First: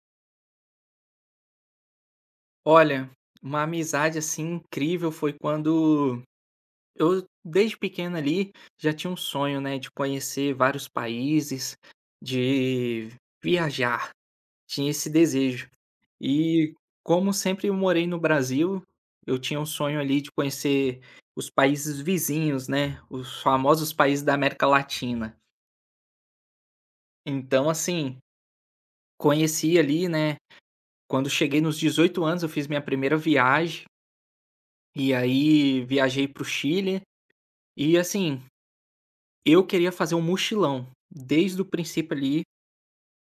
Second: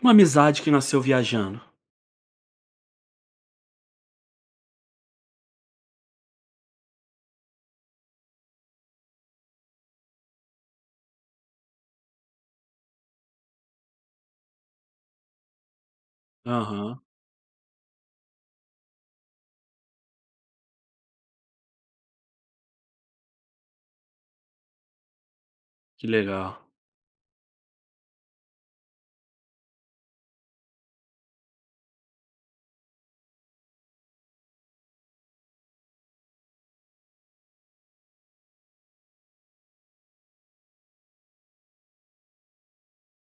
Uma amizade que nasceu viajando. Olha, uma amizade assim incrível foi quando eu, desde pequeno ali, já tinha um sonho, né, de conhecer vários países, de viajar, tinha esse desejo. E Aham, como sempre eu morei no Brasil, eu tinha um sonho ali de conhecer os países vizinhos, né, os famosos países da América Latina. que legal. Então, assim, conheci ali, né, quando cheguei nos 18 anos, eu fiz minha primeira viagem. E aí viajei para o Chile, e assim, eu queria fazer um mochilão. Desde o princípio ali,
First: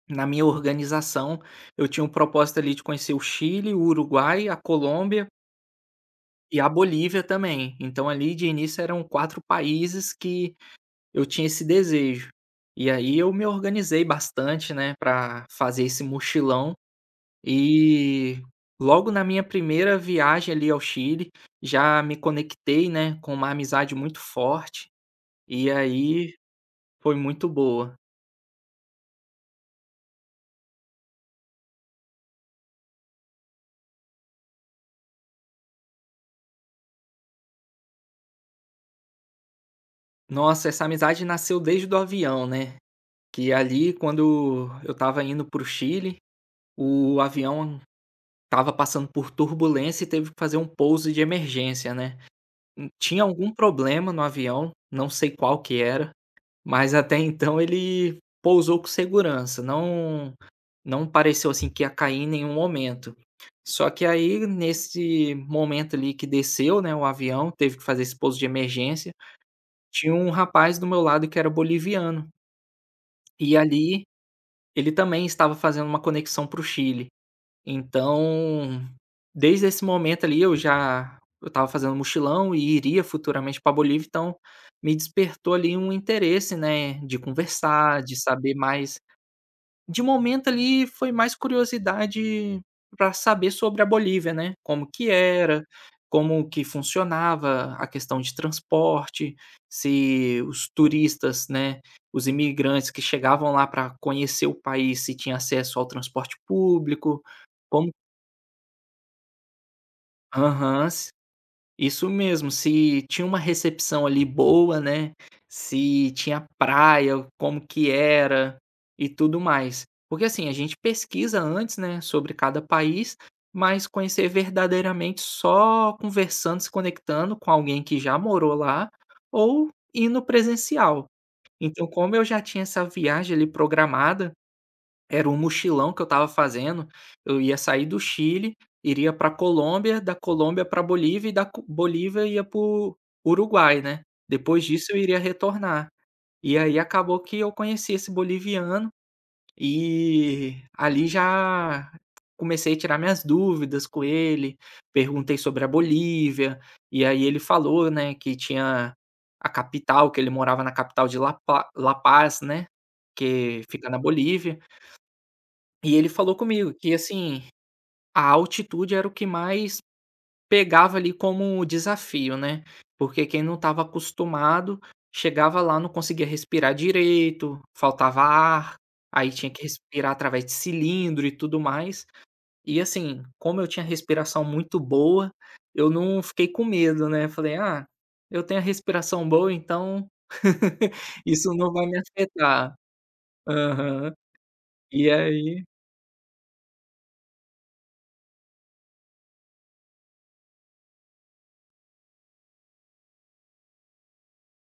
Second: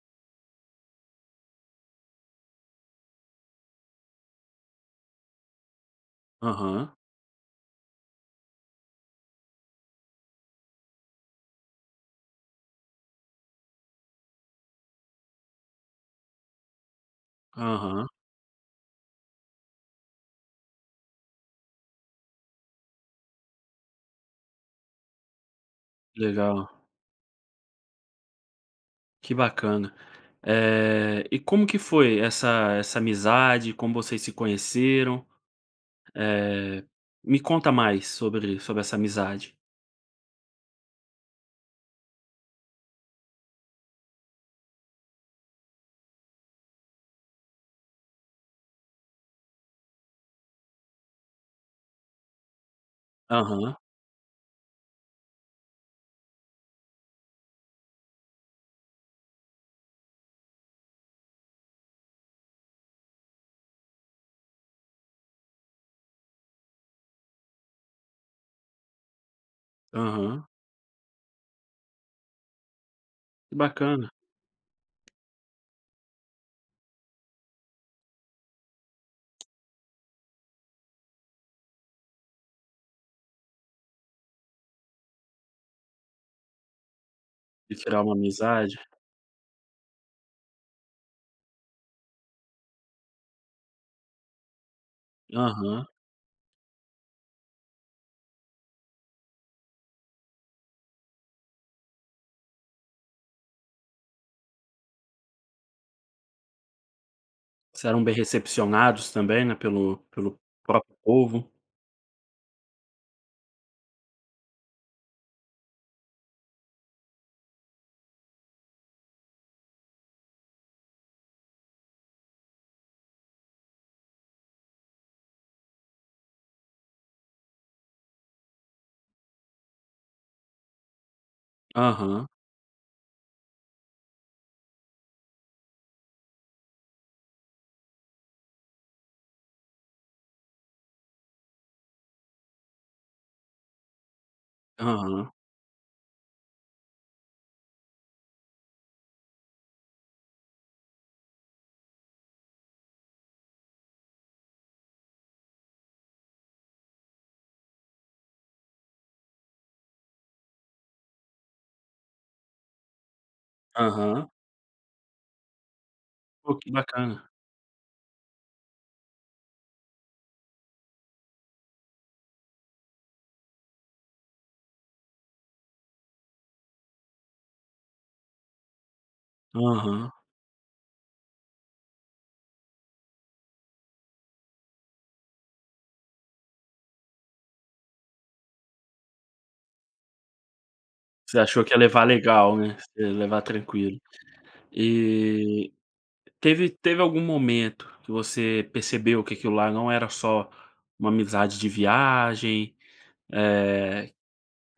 na minha organização, eu tinha um propósito ali de conhecer o Chile, o Uruguai, a Colômbia e a Aham, Bolívia também. Então ali de início eram 4 países que eu tinha esse desejo. E aí eu me organizei bastante, né, para fazer esse mochilão aham, e logo na minha primeira viagem ali ao Chile, já me conectei, né, com uma amizade muito forte e aí legal. foi muito boa. Que bacana. E como que foi essa amizade? Como vocês se conheceram? Eh, Me conta mais sobre essa amizade. Nossa, essa amizade nasceu desde do avião, né, que ali quando eu estava indo para o Chile, o avião estava passando por turbulência e teve que fazer um pouso de emergência, né. Tinha algum Aham, problema no avião, não sei qual que era, mas até então ele pousou com segurança, não pareceu, assim, que ia cair em nenhum momento. Só que aí nesse momento ali que desceu, né, o avião, teve que fazer esse pouso de emergência, tinha um aham, rapaz do meu lado que era boliviano. que E ali, bacana. ele também estava fazendo uma conexão para o Chile. Então, desde esse momento ali eu estava fazendo mochilão e iria futuramente para Bolívia, então me despertou ali um interesse, né, de De criar conversar, uma de saber amizade. mais de momento ali foi mais curiosidade para saber sobre a Bolívia, né, como que era, Aham. como que funcionava a questão de transporte, se os turistas, né, os imigrantes que chegavam lá para conhecer o país, se tinha acesso ao transporte público, Vocês como. eram bem recepcionados também, né, pelo Aham. próprio povo. Isso mesmo, se tinha uma recepção ali boa, né, se tinha praia, como que era e tudo mais. Porque, assim, a gente pesquisa antes, né, sobre cada país, mas conhecer verdadeiramente só conversando, se conectando com alguém que já morou lá ou indo presencial. Então, como eu Aham, já tinha essa viagem ali programada era um mochilão que eu estava fazendo, eu ia sair do Chile, iria pra Colômbia, da Colômbia pra Bolívia e da Co Bolívia ia para o Uruguai, né. Depois disso eu iria aham, retornar. E aí acabou que eu conheci esse boliviano, e ali já comecei a tirar minhas dúvidas com ele, perguntei sobre a Bolívia, e aí ele falou, né, que tinha a capital, que ele morava na capital de La Paz, né, que fica na aham. Bolívia. E ele falou Pô, que comigo que, bacana. assim, a altitude era o que mais pegava ali como desafio, né. Porque quem não estava acostumado, chegava lá, não conseguia respirar direito, faltava ar, aí tinha que respirar Aham. através de cilindro e tudo mais. E, assim, como eu tinha respiração muito boa, eu não fiquei com medo, né. Falei: "Ah, eu tenho a respiração boa, então Você isso achou não que ia vai me levar legal, afetar". né, você ia levar tranquilo. Aham. E aí. E teve algum momento que você percebeu que aquilo lá não era só uma amizade de viagem, eh,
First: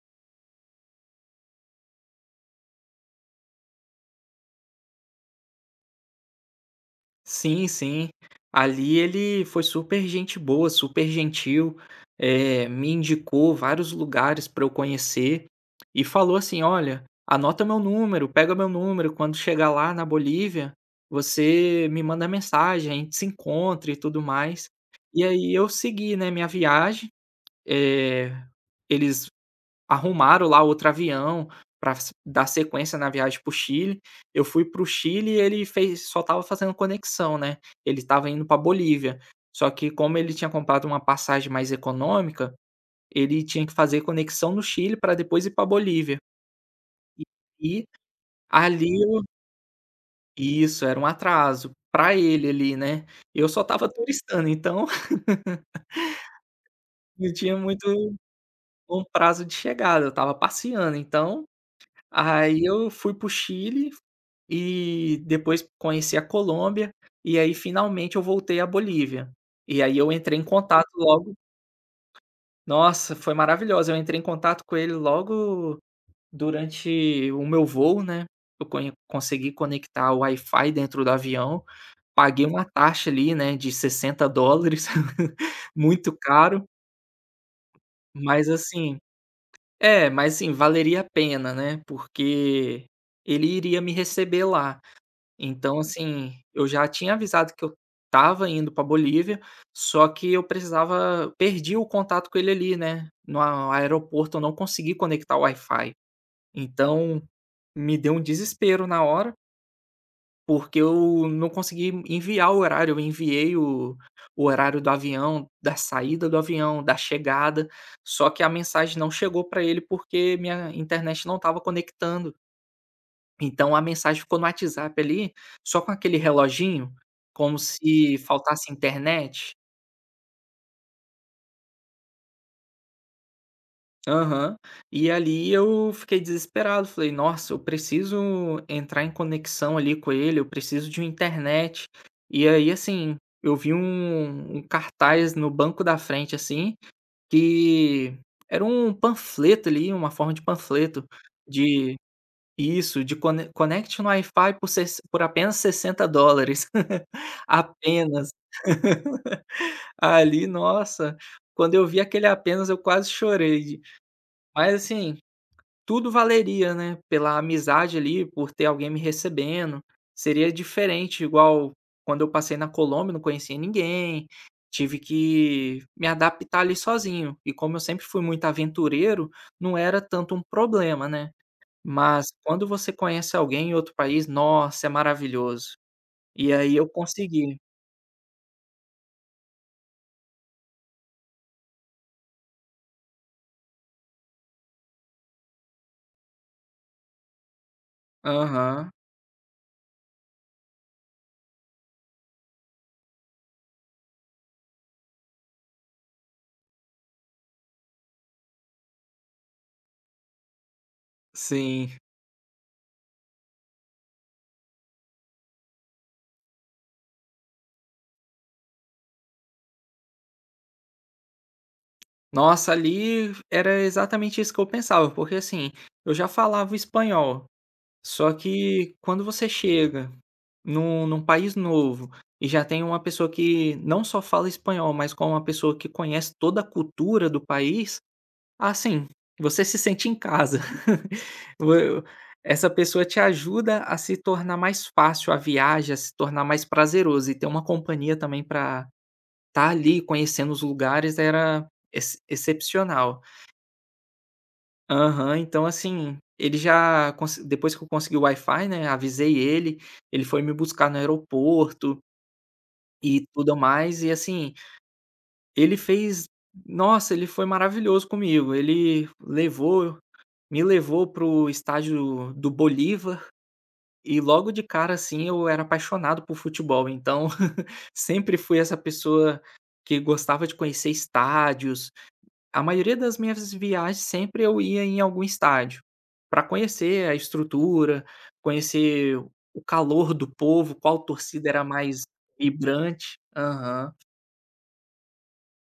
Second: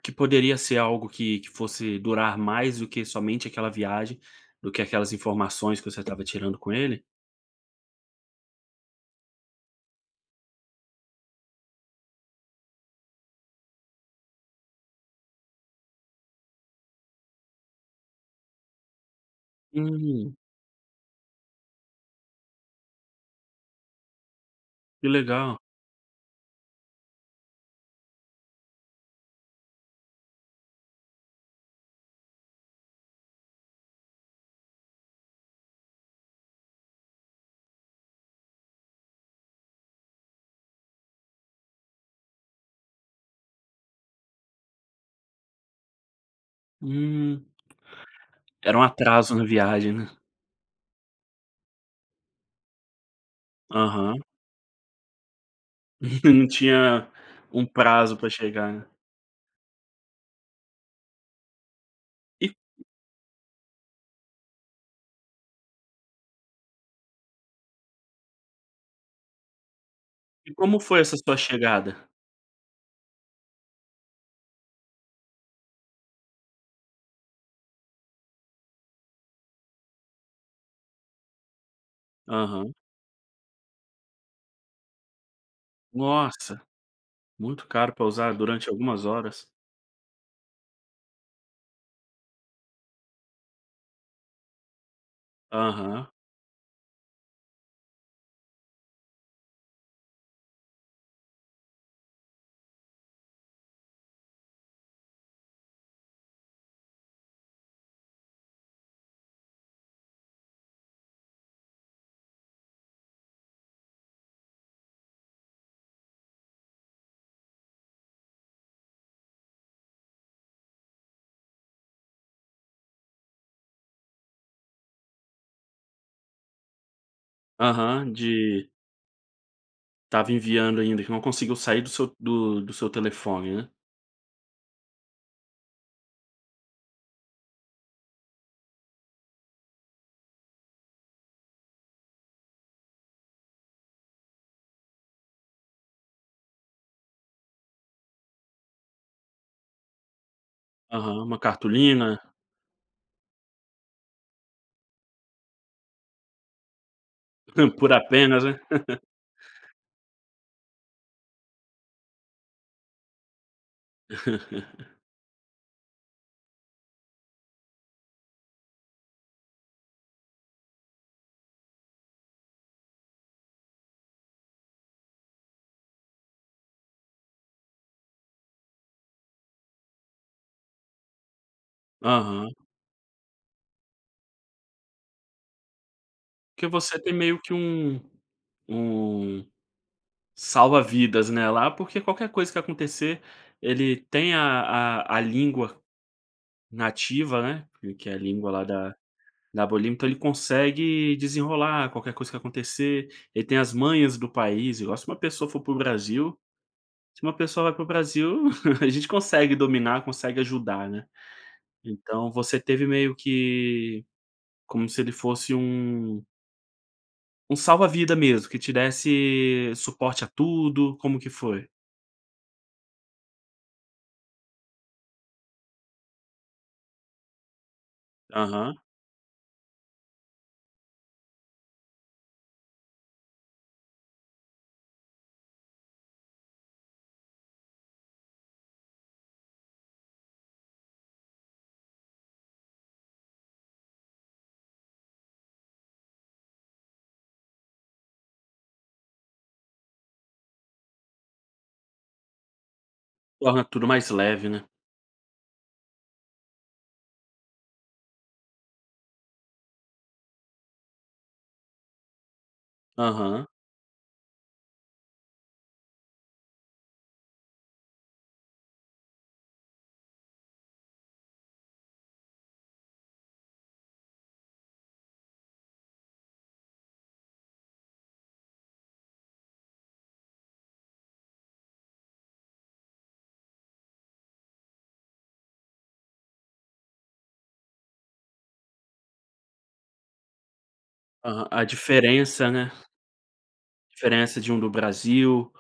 que poderia ser algo que fosse durar mais do que somente aquela viagem, do que aquelas informações que você estava tirando com ele? Sim, sim. Ali ele foi super gente boa, super gentil, me indicou vários lugares para eu conhecer e falou assim: "Olha, anota meu número, pega meu número, quando chegar lá na Hum, Bolívia, você me manda mensagem, a gente se encontra e tudo mais". que E aí legal. eu segui, né, minha viagem, eh, eles arrumaram lá outro avião para dar sequência na viagem para o Chile. Eu fui para o Chile e ele fez só estava fazendo conexão, né, ele estava indo pra Bolívia. Só que como ele tinha comprado uma passagem mais econômica, ele tinha que fazer conexão no Chile para depois ir pra Bolívia. Hum, E era um ali eu. atraso na viagem, né? Isso, era um atraso para ele ali, né. Eu só estava Aham. turistando, então Não tinha não tinha um muito prazo para chegar, né. um prazo de chegada, eu estava passeando, então. E Aí eu fui para o Chile e depois conheci a Colômbia, e aí finalmente eu voltei à Bolívia. E aí eu entrei em e como contato foi essa logo. sua chegada? Nossa, foi maravilhoso. Eu entrei em contato com ele logo durante o meu voo, né, eu conhe consegui conectar o Wi-Fi dentro do avião, paguei uma Aham. taxa ali, né, de $60, muito Nossa, caro, muito caro pra usar mas durante assim algumas horas. é, mas assim, valeria a pena, né, porque ele iria me receber lá. Então, Aham, assim, eu já tinha avisado que eu estava indo pra Bolívia, só que eu precisava perdi o contato com ele ali, né, no a aeroporto eu não consegui conectar o Wi-Fi. Então, me deu um desespero na hora, porque eu não consegui enviar o horário, eu enviei o horário do avião, da saída do avião, da chegada, só que a mensagem não chegou pra ele, porque minha internet não estava conectando. Então a mensagem ficou no WhatsApp ali, só com aquele reloginho, como aham, se de faltasse internet. tava enviando ainda, que não conseguiu sair do seu do seu telefone, né. Aham. E ali eu fiquei desesperado, falei: "Nossa, eu preciso entrar em conexão ali com ele, eu preciso de uma internet". E aí, assim, eu vi um cartaz no banco da frente, assim, que era um panfleto ali, uma forma de panfleto Aham, uma de. cartolina, Isso, de conecte no Wi-Fi por apenas $60. por Apenas. apenas, né. Ali, nossa, quando eu vi aquele apenas eu quase chorei. Mas assim, tudo valeria, né, pela amizade ali, por ter alguém me recebendo. Seria diferente, igual quando eu passei na Colômbia, não conhecia ninguém, tive que me adaptar ali sozinho. E como eu sempre fui muito aventureiro, não era tanto um problema, né. Mas Aham. quando você conhece alguém em outro país, nossa, é maravilhoso. E Porque aí eu você tem meio que consegui. um salva-vidas, né, lá, porque qualquer coisa que acontecer, ele tem a língua nativa, né, que é a língua lá Aham, da. Na Bolívia, então ele consegue desenrolar qualquer coisa que acontecer, ele tem as manhas do país, igual se uma pessoa for para o Brasil, se uma pessoa vai para o Brasil, a gente consegue dominar, consegue ajudar, né. sim. Então você teve meio que como se ele fosse um salva-vida mesmo, que te desse suporte a tudo, como que foi? Nossa, ali era exatamente isso que eu pensava, porque assim, eu já falava espanhol, só Aham. que quando você chega num país novo e já tem uma pessoa que não só fala espanhol, mas com uma pessoa que conhece toda a cultura do país, ah, sim, você se sente em casa. Vo essa pessoa te ajuda a se tornar mais fácil a viagem, a se tornar mais prazeroso e ter uma companhia também para estar ali conhecendo os lugares era ex excepcional. Torna tudo mais leve, né. Aham, então assim, ele já conse depois que eu consegui o Wi-Fi, né, avisei ele, ele foi me buscar no aeroporto e Aham, tudo mais e assim, ele fez. Nossa, ele foi maravilhoso comigo, ele levou Me levou pro estádio do Bolívar e logo de cara, assim, eu era apaixonado por futebol, então sempre fui essa pessoa que gostava de conhecer estádios. A maioria das minhas viagens sempre eu ia em algum estádio para conhecer a estrutura, conhecer o calor do povo, qual aham. torcida A era mais diferença, né. vibrante. Aham. Diferença de um do Brasil,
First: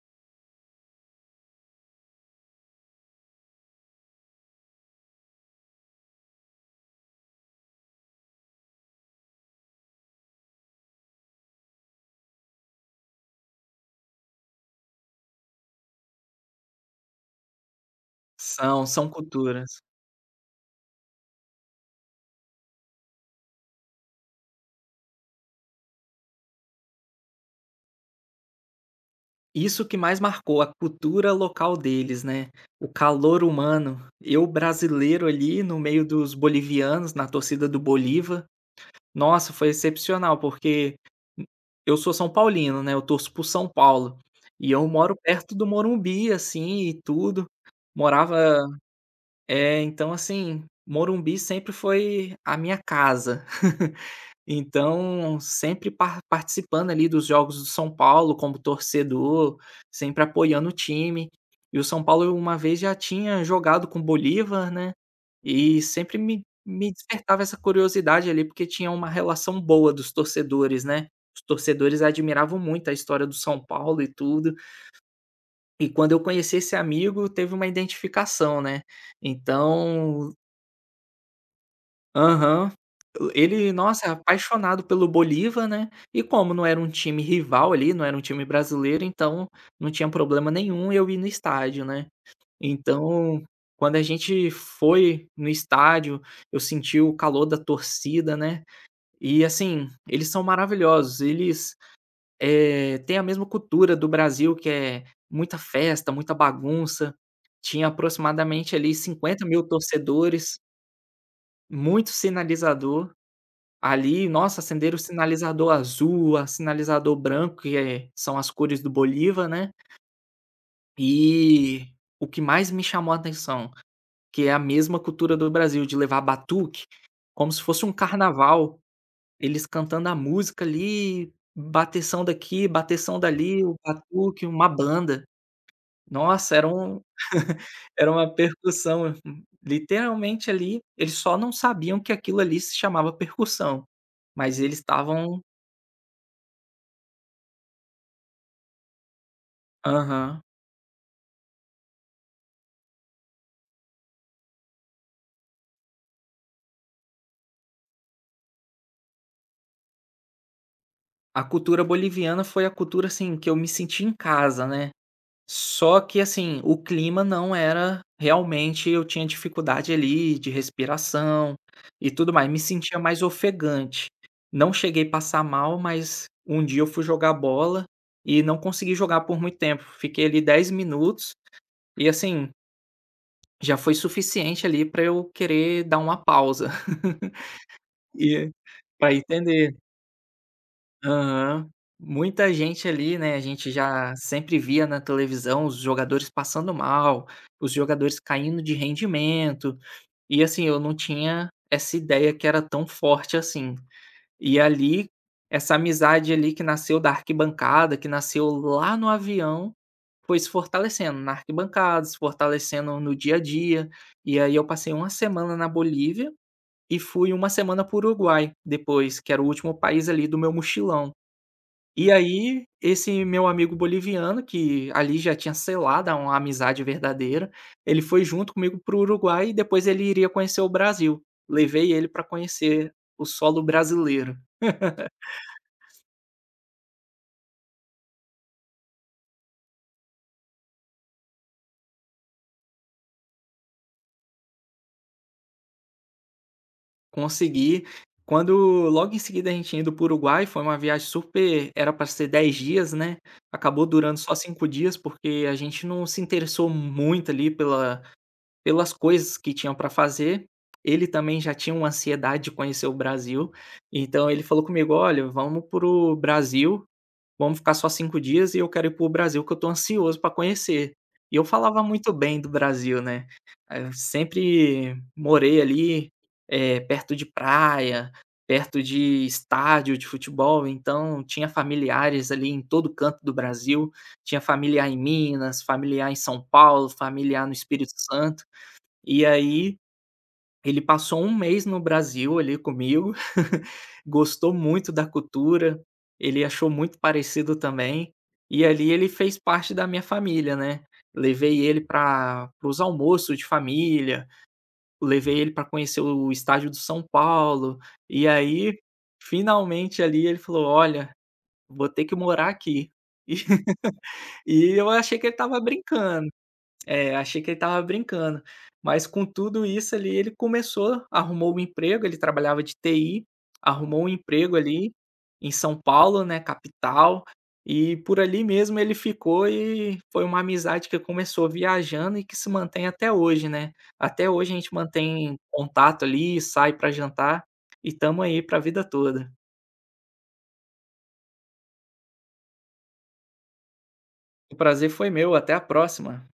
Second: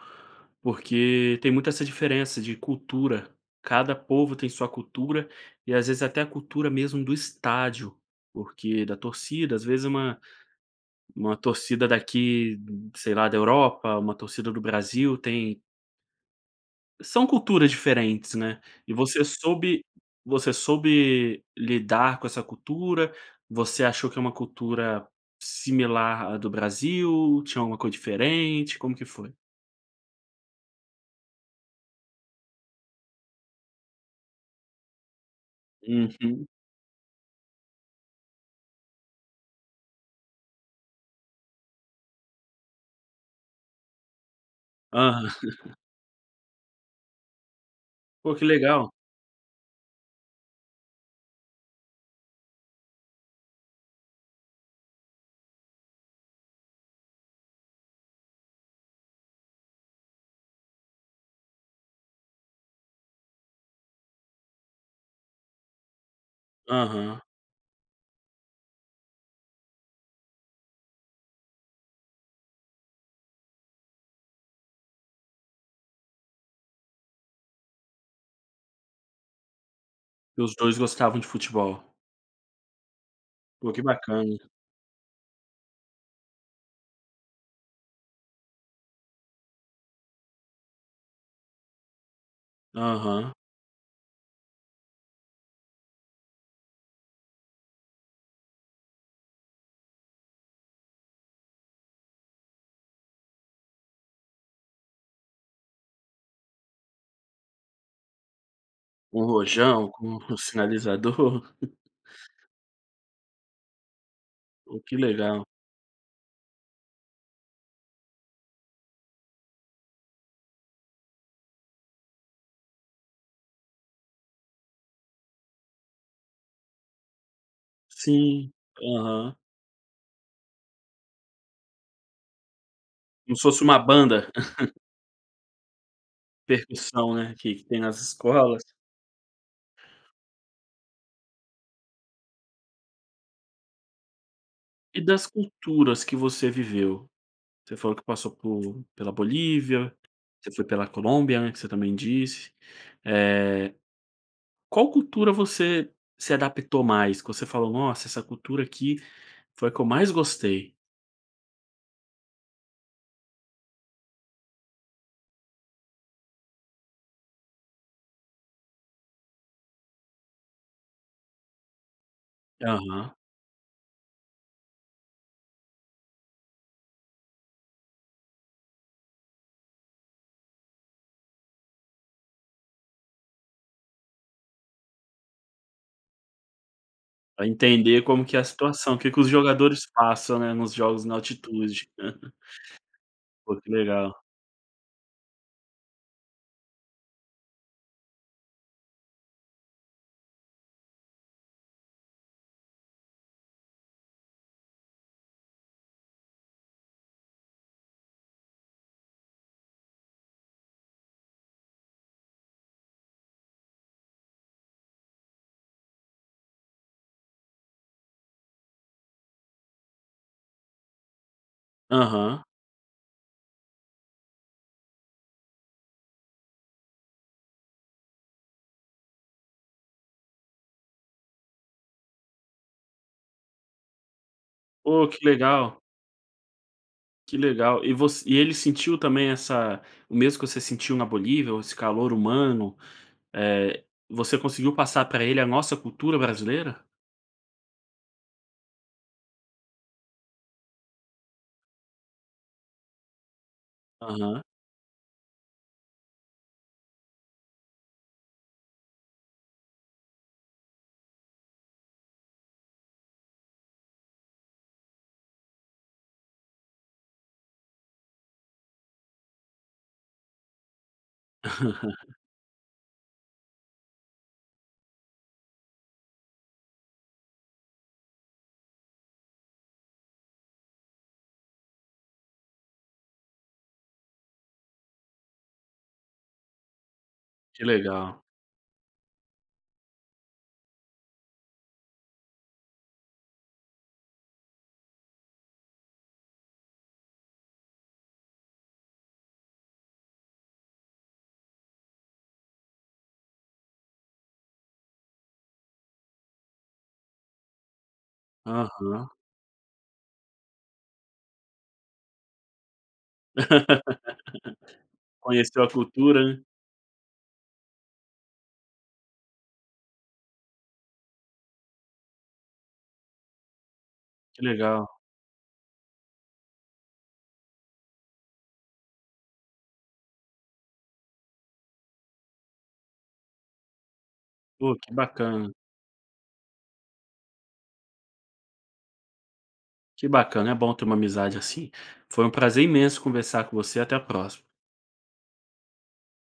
porque tem muito essa diferença de cultura. Cada povo tem sua cultura e às vezes até a cultura mesmo do estádio, porque da torcida, às vezes uma torcida daqui, sei lá, da Europa, uma torcida do Brasil tem são culturas diferentes, né. São, E são você soube culturas. você soube lidar com essa cultura? Você achou que é uma cultura similar à do Brasil? Tinha alguma coisa diferente? Como que foi? Isso que mais marcou a cultura local deles, né, o calor humano. Eu brasileiro ali no meio dos Uhum. bolivianos, na torcida do Bolívar. Nossa, foi excepcional, porque eu sou São Paulino, né, eu torço por São Paulo, e eu moro Aham. perto do Morumbi, assim, e tudo. Pô, Morava. que legal. É, então assim, Morumbi sempre foi a minha casa. Então, sempre participando ali dos jogos do São Paulo como torcedor, sempre apoiando o time. E o São Paulo uma vez já tinha jogado com o Bolívar, né, e sempre me Aham. despertava essa curiosidade ali, porque tinha uma relação boa dos torcedores, né. Os torcedores admiravam muito a história do São Paulo e tudo. E quando eu conheci esse amigo, teve uma identificação, né. Então. E os 2 gostavam de futebol. Aham. Ele, Pô, que nossa, é bacana. apaixonado pelo Bolívar, né, e como não era um time rival ali, não era um time brasileiro, então não tinha problema nenhum eu ir no estádio, né. Aham. Então, quando a gente foi no estádio, eu senti o calor da torcida, né, e assim, eles são maravilhosos, eles, têm a mesma cultura do Brasil, que é muita festa, muita bagunça. Tinha aproximadamente ali Um cinquenta mil rojão com o torcedores, sinalizador. muito sinalizador. Ali, nossa, Pô, acenderam que o legal. sinalizador azul, a sinalizador branco, que é são as cores do Bolívar, né. E o que mais me chamou a atenção, que é a mesma cultura do Brasil, de levar batuque, como se fosse um Sim. carnaval, Aham. eles cantando a música ali, bateção daqui, bateção Como se dali, fosse o uma banda, batuque, uma banda. Nossa, era um percussão, né, que tem nas era uma escolas. percussão, literalmente ali, eles só não sabiam que aquilo ali se chamava percussão, mas eles E das estavam. culturas que você viveu? Você falou que passou por pela Bolívia, Aham. você foi pela Colômbia, né, que você também disse. Eh, Qual cultura você se adaptou mais? Que você falou: "Nossa, essa cultura aqui." Foi a que eu mais gostei. A cultura boliviana foi a cultura, assim, que eu me senti em casa, né. Só que, assim, o clima não era realmente eu tinha dificuldade ali de respiração e tudo mais, me sentia Aham. mais ofegante. Não cheguei a passar mal, mas um dia eu fui jogar bola e não consegui jogar por muito tempo. Fiquei ali 10 minutos e, assim, já foi suficiente ali para eu querer dar uma pausa. Pra entender como que é a E situação, o que para que os entender. jogadores passam, né, nos jogos na Aham. altitude, né. Muita gente ali, né, a Pô, gente que legal. já sempre via na televisão os jogadores passando mal, os jogadores caindo de rendimento, e assim, eu não tinha essa ideia que era tão forte assim. E ali, essa amizade ali que nasceu da arquibancada, que nasceu lá no avião, foi se fortalecendo na arquibancada, se fortalecendo no dia a dia. E aí eu passei uma semana na Bolívia e fui uma semana para o Uruguai depois, que era o último país ali do meu mochilão. E Aham. aí, esse meu amigo boliviano, que ali já tinha selado uma amizade verdadeira, ele foi junto comigo para o Uruguai e depois ele iria conhecer o Brasil. Levei ele para conhecer o solo brasileiro. Pô, que legal, que legal. E voc e ele sentiu também essa o mesmo que você sentiu na Bolívia, esse calor humano, eh, você conseguiu passar pra ele a nossa cultura brasileira? Consegui. Quando logo em seguida a gente indo para o Uruguai, foi uma viagem super era para ser 10 dias, né, acabou durando só Aham. 5 dias, porque a gente não se interessou muito ali pelas coisas que tinham para fazer, ele também já tinha uma ansiedade de conhecer o Brasil, então ele falou comigo: "Olha, vamos para o Brasil, vamos ficar só 5 dias e eu quero ir para o Brasil que eu tô ansioso para conhecer". E eu falava muito bem do Brasil, né, eu sempre morei ali, perto de praia, perto de estádio de futebol, então tinha familiares ali em todo canto do Brasil, tinha familiar em Minas, familiar em São Paulo, familiar no Que Espírito legal. Santo. E aí ele passou um mês no Brasil ali comigo, gostou muito da cultura, ele achou muito parecido também, e ali ele fez parte da minha família, né. Levei ele pra para os almoços de família, levei ele para conhecer o estádio do São Paulo, e aí Aham. finalmente ali ele falou: "Olha, vou ter que morar aqui". E eu achei que ele estava Conheceu a cultura, brincando. né. É, achei que ele estava brincando. Mas com tudo isso ali, ele começou, arrumou um emprego, ele trabalhava de TI, arrumou um Que emprego legal. ali em São Paulo, né, capital, e por ali mesmo ele ficou e foi uma amizade que começou viajando e que se mantém até hoje, né. Até hoje a gente Pô, que mantém bacana. contato ali, sai para jantar e tamo aí para a vida toda. Que bacana, é bom ter uma amizade assim. Foi um prazer imenso conversar com você, até a próxima. O prazer foi meu, até a próxima.